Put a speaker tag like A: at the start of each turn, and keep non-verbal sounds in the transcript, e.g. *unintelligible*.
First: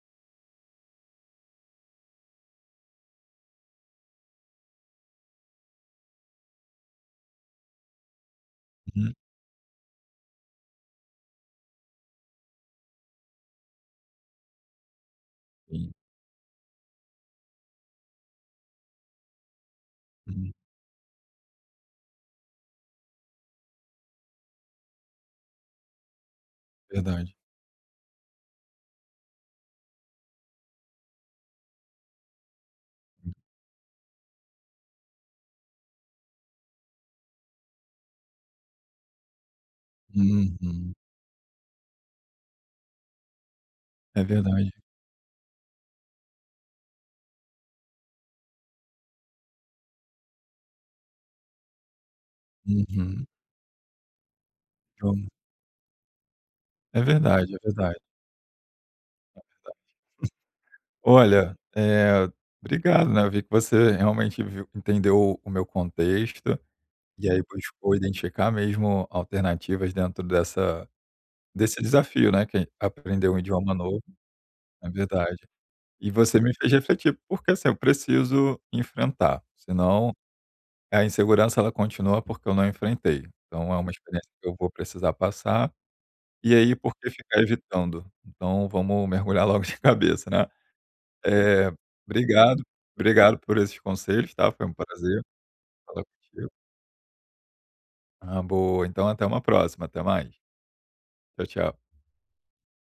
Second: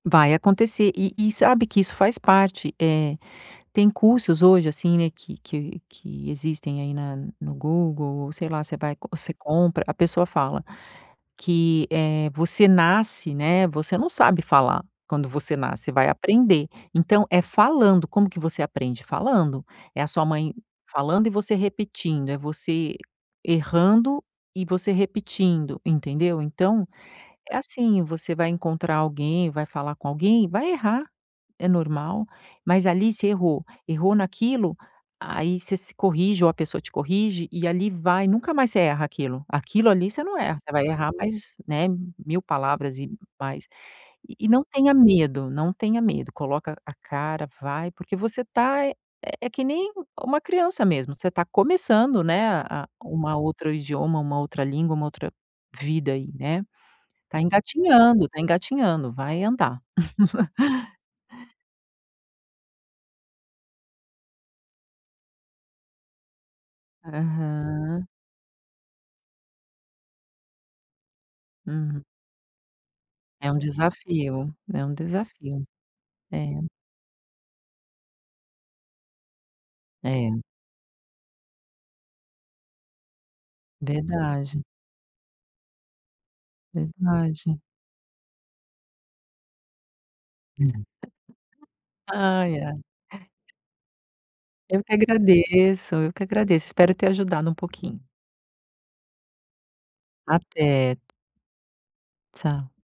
A: Vai acontecer, e e sabe que isso faz parte, eh, tem cursos hoje, assim, né, que que que existem aí na no Google ou sei lá você vai
B: Uhum.
A: você compra, a pessoa fala que, eh, você nasce, né, você não sabe falar, quando você nasce, você
B: Hum.
A: vai aprender, então é falando, como que você aprende? Falando. É a sua
B: Uhum.
A: mãe falando e você repetindo, é você errando e você repetindo, entendeu? Então
B: Verdade.
A: é assim, você vai encontrar alguém vai falar com alguém, vai errar. É normal. Mas ali você
B: Hum.
A: errou. Errou naquilo, aí você se corrige, ou a pessoa te corrige e ali vai, nunca mais você erra aquilo. Aquilo ali você não erra. Você vai
B: Uhum.
A: errar mais, né, 1000 palavras e mais
B: É
A: e e não
B: verdade.
A: tenha medo, não tenha medo, coloca a cara vai, porque você tá, eh, é que nem uma criança mesmo, você tá começando, né, a a
B: Uhum.
A: uma outro idioma, uma outra língua, uma
B: Como.
A: outra vida aí, né?
B: É
A: Tá
B: verdade, é verdade.
A: engatinhando, tá engatinhando.
B: Na verdade.
A: Vai
B: *chuckles*
A: andar. *laughs*
B: Olha, eh, obrigado, né, eu vi que você realmente viu entendeu o meu contexto, e aí buscou
A: Aham.
B: identificar mesmo alternativas dentro dessa desse
A: Uhum.
B: desafio, né, que é aprender um
A: É um
B: idioma novo
A: desafio, é
B: é
A: um
B: verdade.
A: desafio.
B: E você me
A: É.
B: fez refletir, porque assim, eu preciso enfrentar, senão
A: É.
B: a insegurança ela continua porque eu não enfrentei. Então é uma experiência que eu
A: Verdade.
B: vou precisar passar, e aí por que ficar
A: Verdade.
B: evitando? Então vamos mergulhar logo de cabeça, né?
A: *unintelligible*
B: Eh,
A: Ai,
B: obrigado,
A: é.
B: obrigado por esses conselhos, tá? Foi um
A: Eu que
B: prazer,
A: agradeço,
B: falar
A: eu que
B: contigo.
A: agradeço, espero ter ajudado um pouquinho.
B: Ah, boa. Então até uma próxima, até mais.
A: Até.
B: Tchau, tchau.
A: Tchau.